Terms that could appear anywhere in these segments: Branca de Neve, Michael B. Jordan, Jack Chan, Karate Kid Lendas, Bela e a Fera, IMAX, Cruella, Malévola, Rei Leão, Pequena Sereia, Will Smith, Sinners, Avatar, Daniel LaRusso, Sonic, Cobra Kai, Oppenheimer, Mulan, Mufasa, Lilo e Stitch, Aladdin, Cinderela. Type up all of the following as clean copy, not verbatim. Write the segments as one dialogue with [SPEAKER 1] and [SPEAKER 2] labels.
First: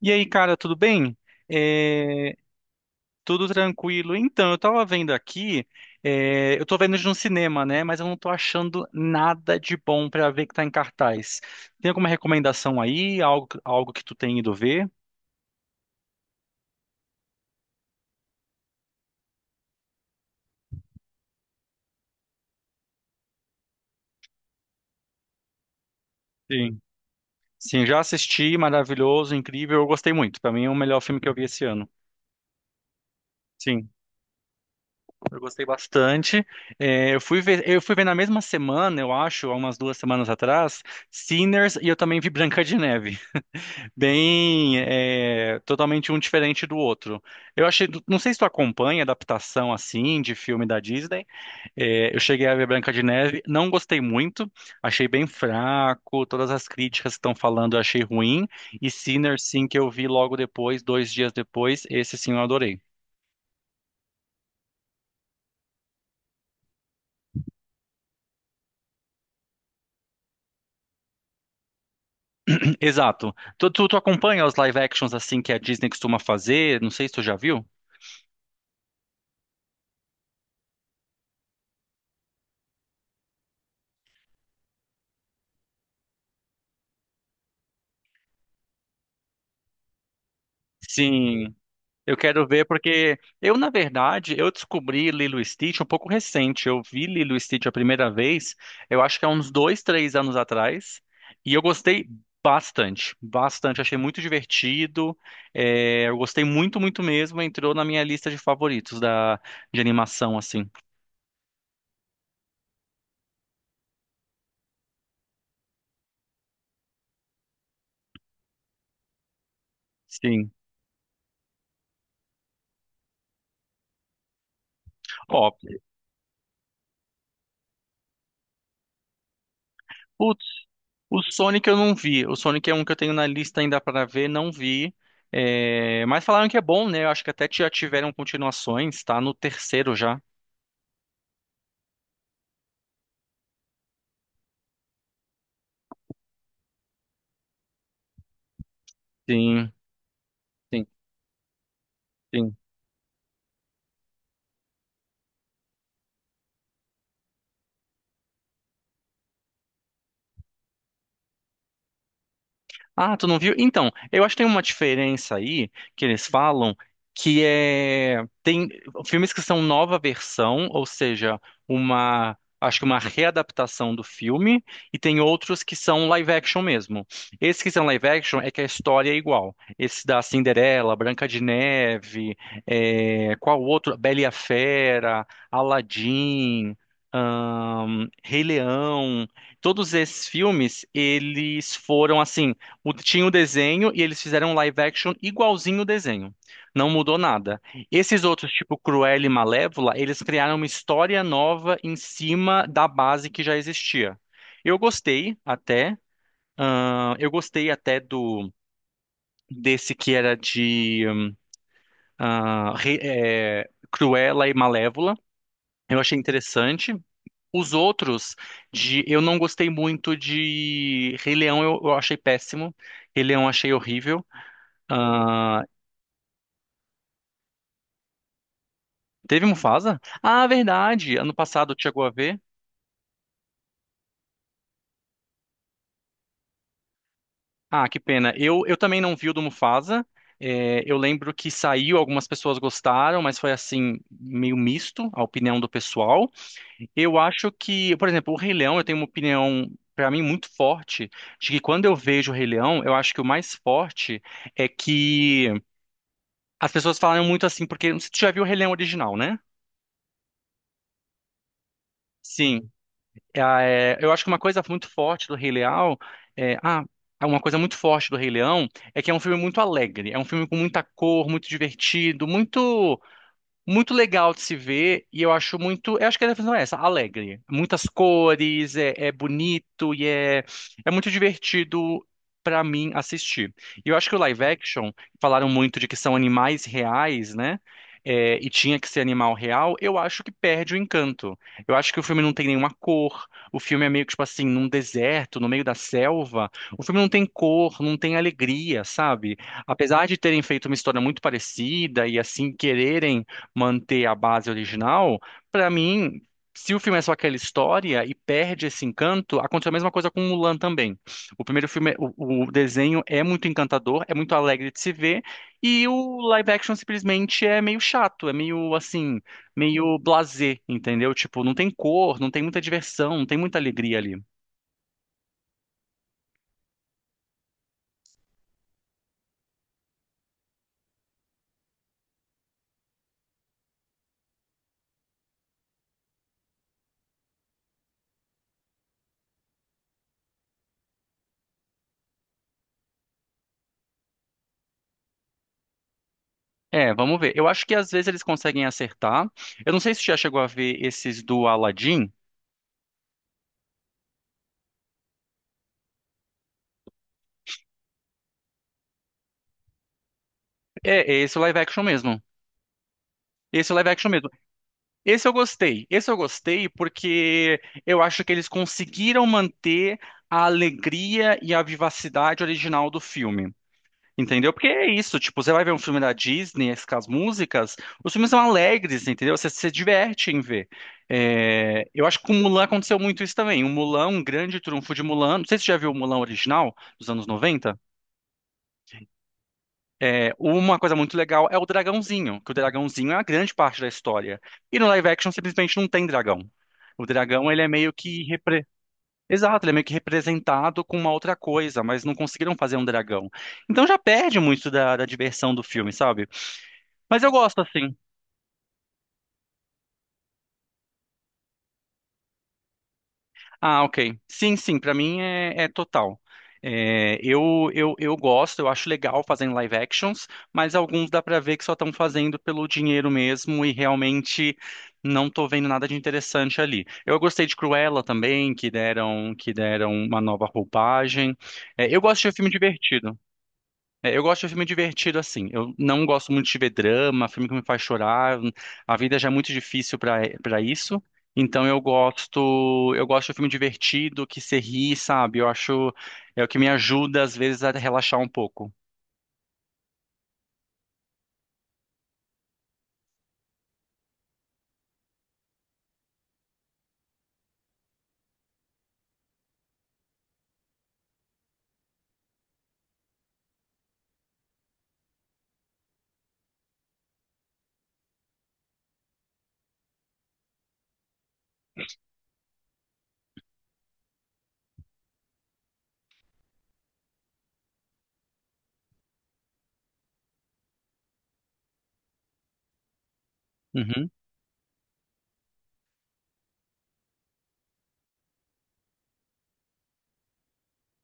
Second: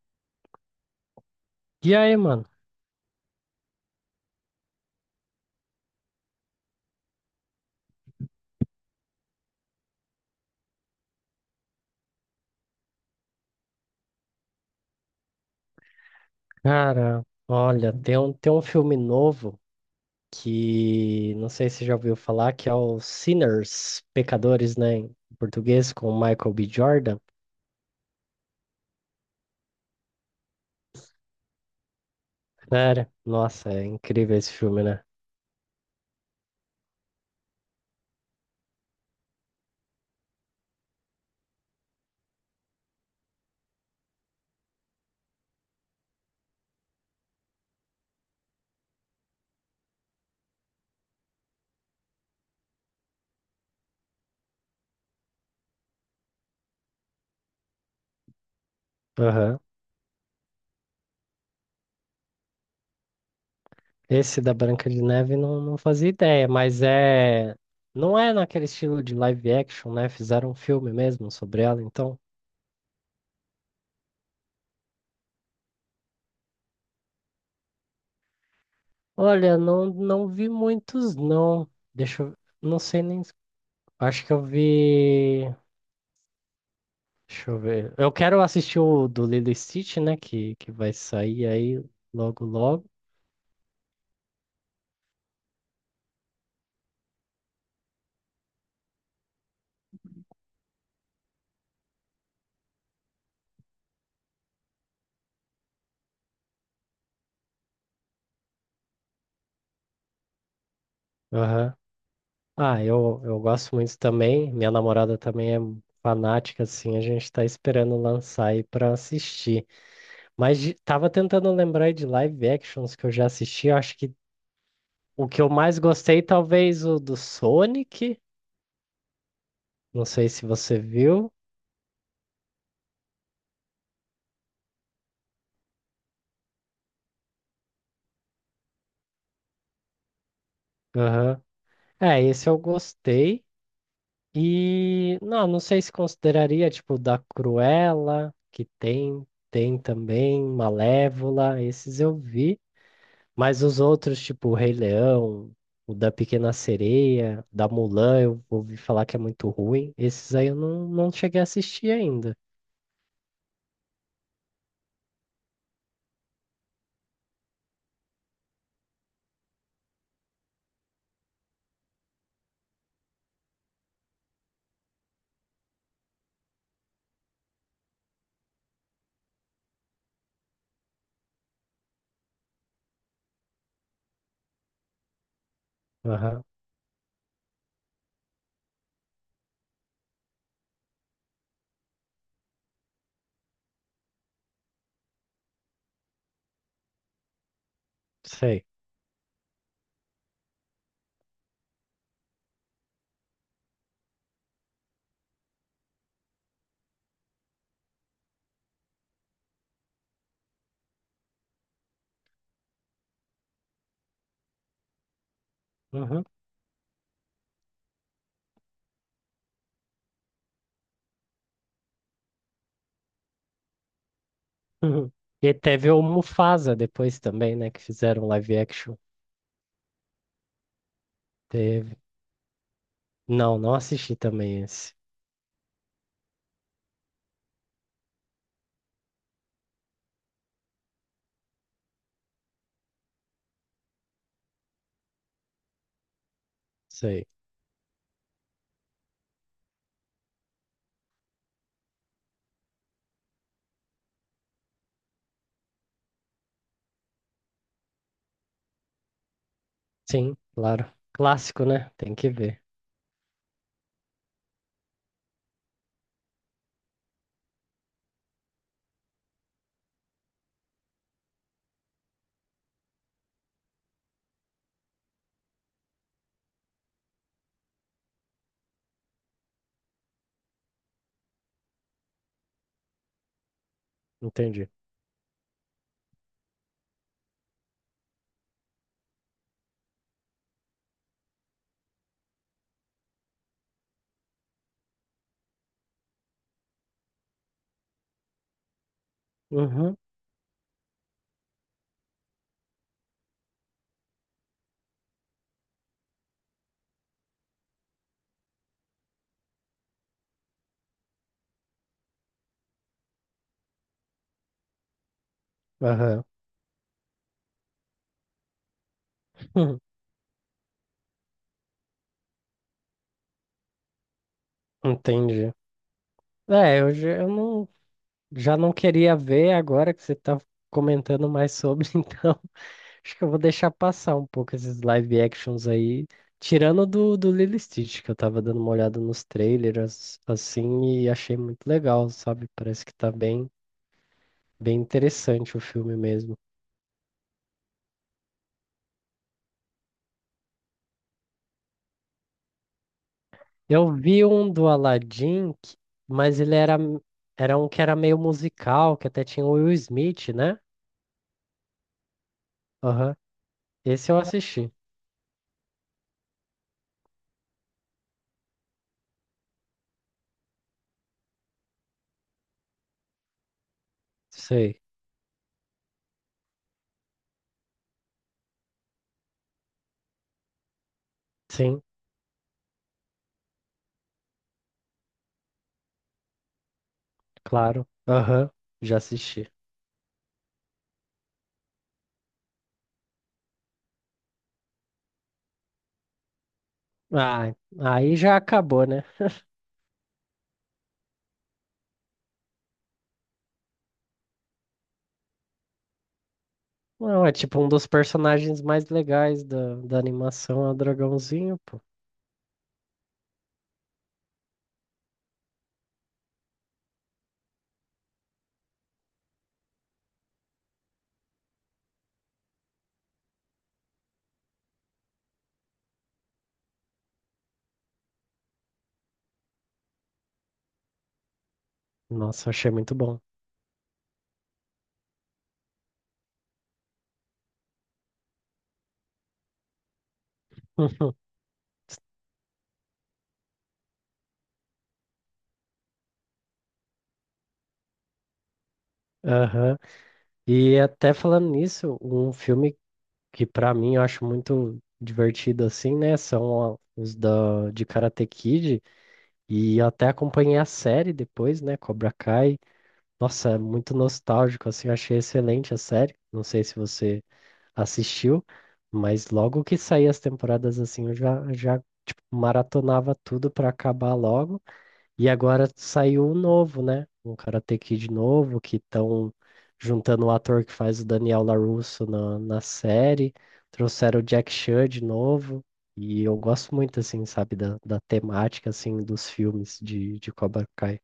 [SPEAKER 1] E aí, cara, tudo bem?
[SPEAKER 2] E aí,
[SPEAKER 1] É,
[SPEAKER 2] mano?
[SPEAKER 1] tudo tranquilo. Então, eu tava vendo aqui, é, eu tô vendo de um cinema, né? Mas eu não tô achando nada de bom pra ver que tá em cartaz. Tem alguma recomendação aí? Algo que tu tem ido ver?
[SPEAKER 2] Cara, olha, tem um filme novo que não sei se já ouviu falar, que é o Sinners, Pecadores, né? Em português, com o Michael B.
[SPEAKER 1] Sim.
[SPEAKER 2] Jordan.
[SPEAKER 1] Sim, já assisti, maravilhoso, incrível. Eu gostei muito. Pra mim é o melhor filme que eu vi esse ano.
[SPEAKER 2] Cara, nossa, é
[SPEAKER 1] Sim,
[SPEAKER 2] incrível esse filme, né?
[SPEAKER 1] eu gostei bastante. É, eu fui ver na mesma semana, eu acho, há umas 2 semanas atrás, Sinners, e eu também vi Branca de Neve. Bem é, totalmente um diferente do outro. Eu achei, não sei se tu acompanha adaptação assim de filme da Disney. É, eu cheguei a ver Branca de Neve, não gostei muito, achei bem fraco, todas as críticas que estão falando eu achei ruim, e Sinners
[SPEAKER 2] Aham.
[SPEAKER 1] sim, que eu vi logo depois, 2 dias depois, esse sim eu adorei.
[SPEAKER 2] Esse da Branca de Neve não fazia ideia, mas é. Não é naquele estilo de live action, né? Fizeram um filme mesmo sobre ela, então.
[SPEAKER 1] Exato. Tu acompanha os live actions assim que a Disney costuma fazer? Não sei se tu já viu?
[SPEAKER 2] Olha, não vi muitos, não. Deixa eu. Não sei nem. Acho que eu vi. Deixa eu ver. Eu quero assistir o do Lilo e Stitch, né? Que vai sair
[SPEAKER 1] Sim.
[SPEAKER 2] aí
[SPEAKER 1] Eu
[SPEAKER 2] logo,
[SPEAKER 1] quero ver
[SPEAKER 2] logo.
[SPEAKER 1] porque eu, na verdade, eu descobri Lilo e Stitch um pouco recente. Eu vi Lilo e Stitch a primeira vez, eu acho que há uns dois, três anos atrás, e eu gostei bastante, bastante. Achei muito divertido, é, eu gostei muito, muito mesmo. Entrou na minha lista de favoritos da, de animação, assim.
[SPEAKER 2] Aham. Ah, eu gosto muito também. Minha namorada também é fanática, assim. A gente tá esperando lançar aí pra assistir.
[SPEAKER 1] Sim.
[SPEAKER 2] Mas tava tentando lembrar aí de live actions que eu já assisti. Eu acho que o que eu
[SPEAKER 1] Ó,
[SPEAKER 2] mais gostei, talvez o do Sonic. Não sei
[SPEAKER 1] putz.
[SPEAKER 2] se você
[SPEAKER 1] O
[SPEAKER 2] viu.
[SPEAKER 1] Sonic eu não vi. O Sonic é um que eu tenho na lista ainda para ver, não vi. É, mas falaram que é bom, né? Eu acho que até já tiveram continuações, tá? No terceiro já.
[SPEAKER 2] Aham. É, esse eu gostei. E não sei se consideraria tipo da Cruella, que tem,
[SPEAKER 1] Sim,
[SPEAKER 2] tem também
[SPEAKER 1] sim,
[SPEAKER 2] Malévola, esses eu
[SPEAKER 1] sim.
[SPEAKER 2] vi, mas os outros, tipo o Rei Leão, o da Pequena Sereia, da Mulan, eu ouvi falar que é muito ruim. Esses aí eu não cheguei a assistir ainda.
[SPEAKER 1] Ah, tu não viu? Então, eu acho que tem uma diferença aí que eles falam que é tem filmes que são nova versão, ou seja, uma, acho que uma readaptação do filme, e tem outros que são live action mesmo. Esses que são live action é que a história é igual. Esse da Cinderela, Branca de Neve, é, qual outro? Bela e a Fera,
[SPEAKER 2] Aham,
[SPEAKER 1] Aladdin, Rei Leão. Todos esses filmes, eles foram assim tinha o desenho e eles fizeram um live action igualzinho o desenho. Não mudou nada. Esses outros,
[SPEAKER 2] sei.
[SPEAKER 1] tipo Cruella e Malévola, eles criaram uma história nova em cima da base que já existia. Eu gostei até, eu gostei até do desse que era de Cruella e Malévola. Eu achei
[SPEAKER 2] Uhum.
[SPEAKER 1] interessante. Os outros, eu não gostei muito de Rei Leão, eu achei péssimo. Rei Leão eu achei horrível.
[SPEAKER 2] E teve o Mufasa depois também, né, que fizeram live action.
[SPEAKER 1] Teve Mufasa? Ah, verdade. Ano passado
[SPEAKER 2] Teve.
[SPEAKER 1] chegou a ver.
[SPEAKER 2] Não assisti também esse.
[SPEAKER 1] Ah, que pena. Eu também não vi o do Mufasa. É, eu lembro que saiu, algumas pessoas gostaram, mas foi assim, meio misto a opinião do pessoal. Eu
[SPEAKER 2] Sei.
[SPEAKER 1] acho que, por exemplo, o Rei Leão, eu tenho uma opinião, pra mim, muito forte, de que quando eu vejo o Rei Leão, eu acho que o mais forte é que as pessoas falam muito assim, porque você já viu o Rei Leão original, né?
[SPEAKER 2] Sim, claro. Clássico, né? Tem que ver.
[SPEAKER 1] Sim. Ah, é, eu acho que uma coisa muito forte do Rei Leão é, ah, é uma coisa muito forte do Rei Leão é que é um filme muito alegre, é um filme com muita cor, muito divertido, muito muito legal de se ver, e eu acho muito, eu acho que a definição é essa, alegre. Muitas cores, é, é bonito e é, é muito divertido pra mim assistir. E eu acho que o live
[SPEAKER 2] Entendi.
[SPEAKER 1] action, falaram muito de que são animais reais, né? É, e tinha que ser animal real, eu acho que perde o encanto. Eu acho que o filme não tem nenhuma cor, o filme é meio que, tipo assim, num deserto, no meio da selva. O filme não tem cor, não tem alegria, sabe?
[SPEAKER 2] Uhum,
[SPEAKER 1] Apesar de terem feito uma história muito parecida e assim quererem manter a base original, pra mim, se o filme é só aquela história e perde esse encanto, aconteceu a mesma coisa com Mulan também. O primeiro filme, o desenho é muito encantador, é muito alegre de se ver, e o
[SPEAKER 2] aham.
[SPEAKER 1] live action simplesmente é meio chato, é meio assim,
[SPEAKER 2] Hum.
[SPEAKER 1] meio blasé, entendeu? Tipo, não tem cor, não tem muita diversão, não tem muita alegria ali.
[SPEAKER 2] Entendi. É, eu, já- eu não, já não queria ver agora que você tá comentando mais sobre. Então acho que eu vou deixar passar um pouco esses live actions aí, tirando do, Lilo e Stitch, que eu tava dando uma olhada nos trailers, assim, e achei muito legal, sabe? Parece que tá bem, bem interessante o filme mesmo.
[SPEAKER 1] É, vamos ver. Eu acho que às vezes eles conseguem acertar. Eu não sei se já chegou a ver esses do Aladdin.
[SPEAKER 2] Eu vi um do Aladdin, mas ele era um que era meio musical, que até tinha o Will Smith, né?
[SPEAKER 1] É, é esse o live action mesmo.
[SPEAKER 2] Aham.
[SPEAKER 1] Esse é o live action
[SPEAKER 2] Esse eu
[SPEAKER 1] mesmo.
[SPEAKER 2] assisti.
[SPEAKER 1] Esse eu gostei. Esse eu gostei porque eu acho que eles conseguiram manter a alegria e a vivacidade original do filme. Entendeu? Porque
[SPEAKER 2] Sei.
[SPEAKER 1] é isso, tipo, você vai ver um filme da Disney, as com as músicas, os filmes são alegres, entendeu? Você se diverte em ver.
[SPEAKER 2] Sim,
[SPEAKER 1] É, eu acho que com Mulan aconteceu muito isso também. O Mulan, um grande trunfo de Mulan, não sei se você já viu o Mulan original, dos anos 90.
[SPEAKER 2] claro. Aham, já assisti.
[SPEAKER 1] É, uma coisa muito legal é o dragãozinho, que o dragãozinho é a grande parte da história. E no live action simplesmente não tem dragão. O dragão,
[SPEAKER 2] Ah,
[SPEAKER 1] ele é meio
[SPEAKER 2] aí
[SPEAKER 1] que
[SPEAKER 2] já acabou, né?
[SPEAKER 1] exato, ele é meio que representado com uma outra coisa, mas não conseguiram fazer um dragão. Então já perde muito da diversão do filme, sabe? Mas
[SPEAKER 2] Não, é
[SPEAKER 1] eu gosto
[SPEAKER 2] tipo um dos
[SPEAKER 1] assim.
[SPEAKER 2] personagens mais legais da animação, é o dragãozinho, pô.
[SPEAKER 1] Ah, ok. Sim, sim, pra mim é, é total. É, eu gosto, eu acho legal fazendo live actions, mas alguns dá pra ver que só estão fazendo pelo dinheiro mesmo e realmente não tô vendo nada de interessante ali. Eu gostei de Cruella também, que deram uma nova roupagem. É, eu gosto de
[SPEAKER 2] Nossa,
[SPEAKER 1] filme
[SPEAKER 2] achei muito
[SPEAKER 1] divertido.
[SPEAKER 2] bom.
[SPEAKER 1] É, eu gosto de filme divertido assim. Eu não gosto muito de ver drama, filme que me faz chorar. A vida já é muito difícil para isso. Então eu gosto de filme divertido, que se ri, sabe? Eu acho é o que me ajuda às vezes a relaxar um pouco.
[SPEAKER 2] Aham. E até falando nisso, um filme que pra mim eu acho muito divertido assim, né? São os da, de Karate Kid. E eu até acompanhei a série depois, né? Cobra Kai. Nossa, é muito nostálgico, assim, eu achei excelente a série. Não sei se você assistiu, mas logo que saí as temporadas, assim, eu já tipo, maratonava tudo pra acabar logo. E agora saiu um novo, né? Um Karate Kid novo, que estão juntando o ator que faz o Daniel LaRusso na, série.
[SPEAKER 1] Uhum.
[SPEAKER 2] Trouxeram o Jack Chan de novo. E eu gosto muito, assim, sabe, da, temática, assim, dos filmes de Cobra Kai.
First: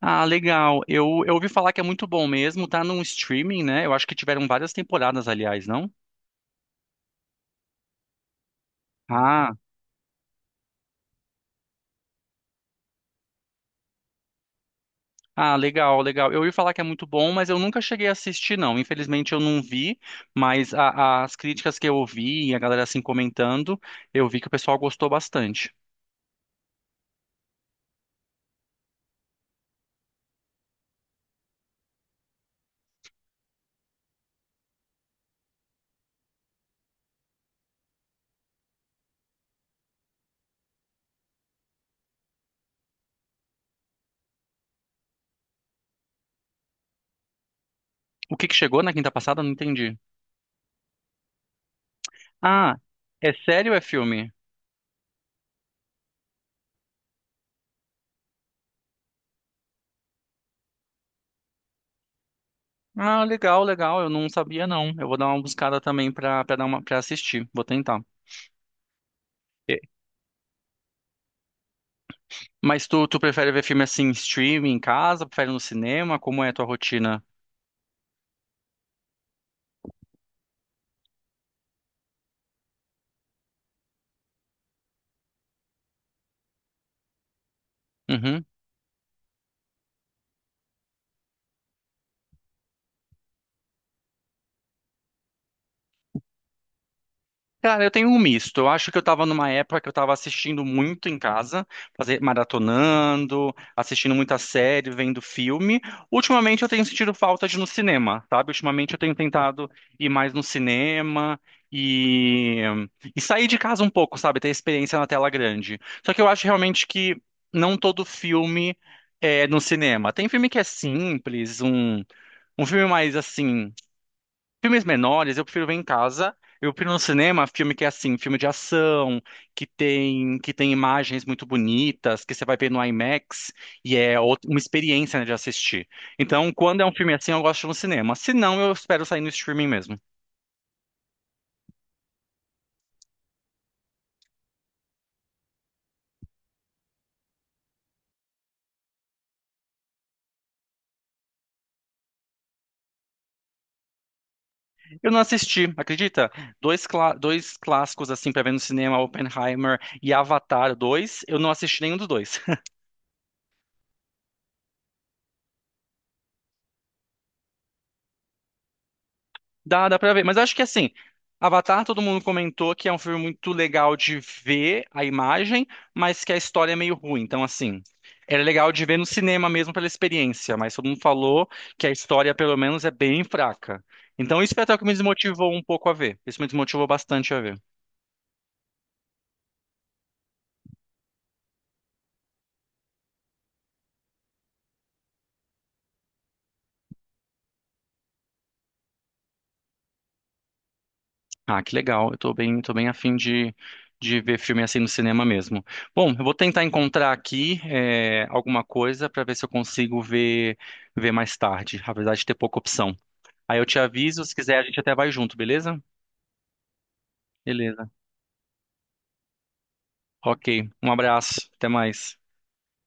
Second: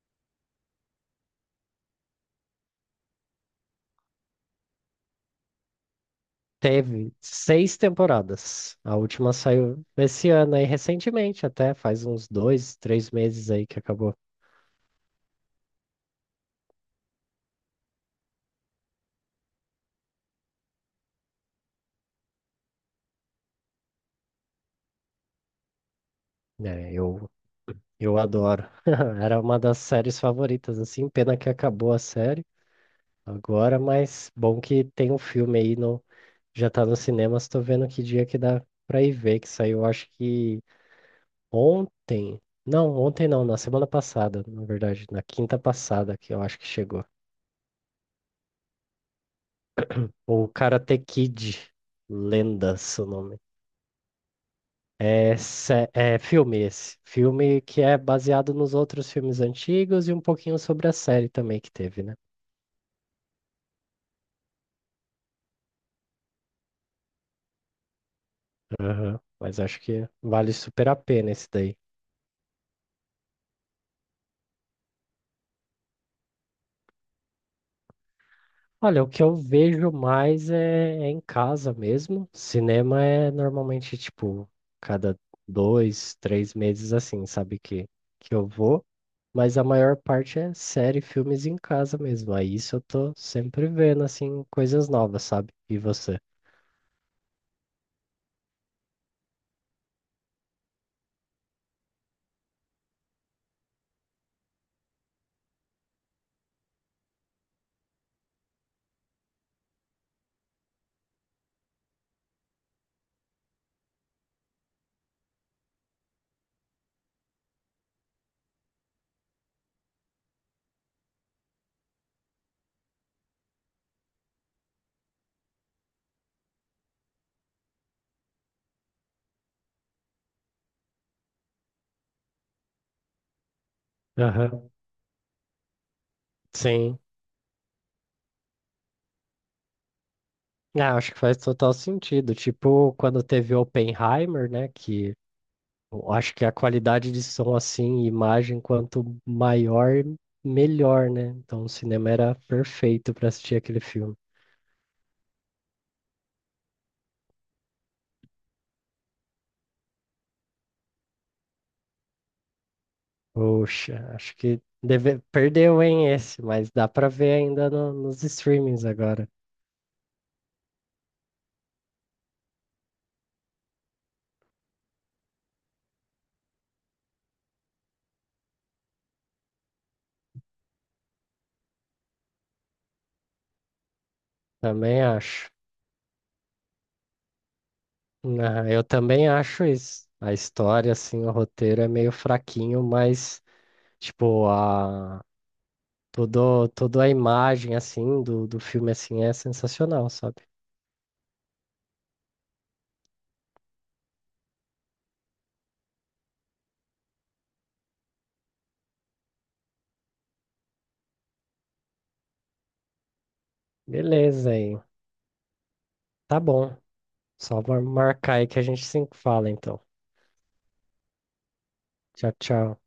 [SPEAKER 1] Ah, legal. Eu ouvi falar que é muito bom mesmo, tá num streaming, né? Eu acho que tiveram várias temporadas, aliás, não?
[SPEAKER 2] Teve 6 temporadas. A última
[SPEAKER 1] Ah.
[SPEAKER 2] saiu esse ano aí, recentemente, até faz uns 2, 3 meses aí que acabou.
[SPEAKER 1] Ah, legal, legal. Eu ia falar que é muito bom, mas eu nunca cheguei a assistir, não. Infelizmente eu não vi, mas as críticas que eu ouvi e a galera assim comentando, eu vi que o pessoal gostou bastante.
[SPEAKER 2] É, eu adoro. Era uma das séries favoritas, assim. Pena que acabou a série agora, mas bom que tem um filme aí no, já tá nos cinemas. Tô vendo que dia que dá pra ir ver, que saiu, acho que ontem. Não, ontem não, na semana passada, na verdade, na quinta passada que eu acho que chegou.
[SPEAKER 1] O que que chegou na quinta passada? Eu não entendi.
[SPEAKER 2] O Karate Kid,
[SPEAKER 1] Ah,
[SPEAKER 2] Lendas, o
[SPEAKER 1] é
[SPEAKER 2] nome.
[SPEAKER 1] sério ou é filme?
[SPEAKER 2] É, é filme esse. Filme que é baseado nos outros filmes antigos e um pouquinho sobre a série também que teve, né?
[SPEAKER 1] Ah, legal, legal. Eu não sabia, não. Eu vou dar uma buscada também pra dar uma, pra assistir. Vou tentar.
[SPEAKER 2] Aham. Mas acho
[SPEAKER 1] E-
[SPEAKER 2] que vale super a pena esse daí.
[SPEAKER 1] mas tu prefere ver filme assim, em streaming, em casa? Prefere no cinema? Como é a tua rotina?
[SPEAKER 2] Olha, o que eu vejo mais é em casa mesmo. Cinema é normalmente, tipo, cada 2, 3 meses assim, sabe que
[SPEAKER 1] Uhum.
[SPEAKER 2] eu vou. Mas a maior parte é série, filmes em casa mesmo. Aí isso eu tô sempre vendo, assim, coisas novas, sabe? E você?
[SPEAKER 1] Cara, eu tenho um misto. Eu acho que eu tava numa época que eu tava assistindo muito em casa, fazer, maratonando, assistindo muita série, vendo filme. Ultimamente eu tenho sentido falta de ir no cinema, sabe? Ultimamente eu tenho tentado ir mais no cinema e, e sair de casa um pouco, sabe? Ter experiência na tela grande. Só que eu acho realmente que não todo filme é no cinema. Tem filme que é simples, um filme mais assim. Filmes menores eu prefiro ver em casa. Eu prefiro no cinema filme que é assim, filme de ação, que tem imagens muito bonitas, que você vai ver no IMAX e é uma
[SPEAKER 2] Aham.
[SPEAKER 1] experiência, né, de assistir. Então, quando é um
[SPEAKER 2] Sim.
[SPEAKER 1] filme assim, eu gosto de ir no cinema. Se não, eu espero sair no streaming mesmo.
[SPEAKER 2] É, acho que faz total sentido. Tipo, quando teve Oppenheimer, né? Que eu acho que a qualidade de som, assim, e imagem, quanto maior, melhor, né? Então o cinema era perfeito para assistir aquele filme.
[SPEAKER 1] Eu não assisti, acredita? Dois clássicos assim para ver no cinema, Oppenheimer e Avatar 2. Eu não assisti nenhum dos dois.
[SPEAKER 2] Poxa, acho que deve perdeu, hein, esse, mas dá para ver ainda nos streamings agora.
[SPEAKER 1] Dá, dá pra ver. Mas acho que assim, Avatar, todo mundo comentou que é um filme muito legal de ver a imagem, mas que a história é meio ruim. Então, assim, era legal de ver no cinema mesmo pela experiência, mas todo mundo falou que a história, pelo menos, é bem fraca. Então, isso foi até o que me
[SPEAKER 2] Também acho.
[SPEAKER 1] desmotivou um pouco a ver. Isso me desmotivou bastante a ver.
[SPEAKER 2] Ah, eu também acho isso. A história, assim, o roteiro é meio fraquinho, mas, tipo, toda a imagem, assim, do, filme, assim, é sensacional, sabe?
[SPEAKER 1] Ah, que legal. Eu tô bem a fim de ver filme assim no cinema mesmo. Bom, eu vou tentar encontrar aqui, eh, alguma coisa pra ver se eu consigo ver mais tarde, apesar de ter pouca opção. Aí eu te aviso, se
[SPEAKER 2] Beleza
[SPEAKER 1] quiser a
[SPEAKER 2] aí.
[SPEAKER 1] gente até vai junto, beleza?
[SPEAKER 2] Tá bom. Só vou
[SPEAKER 1] Beleza.
[SPEAKER 2] marcar aí que a gente se fala, então.
[SPEAKER 1] Ok. Um abraço. Até mais.
[SPEAKER 2] Tchau, tchau.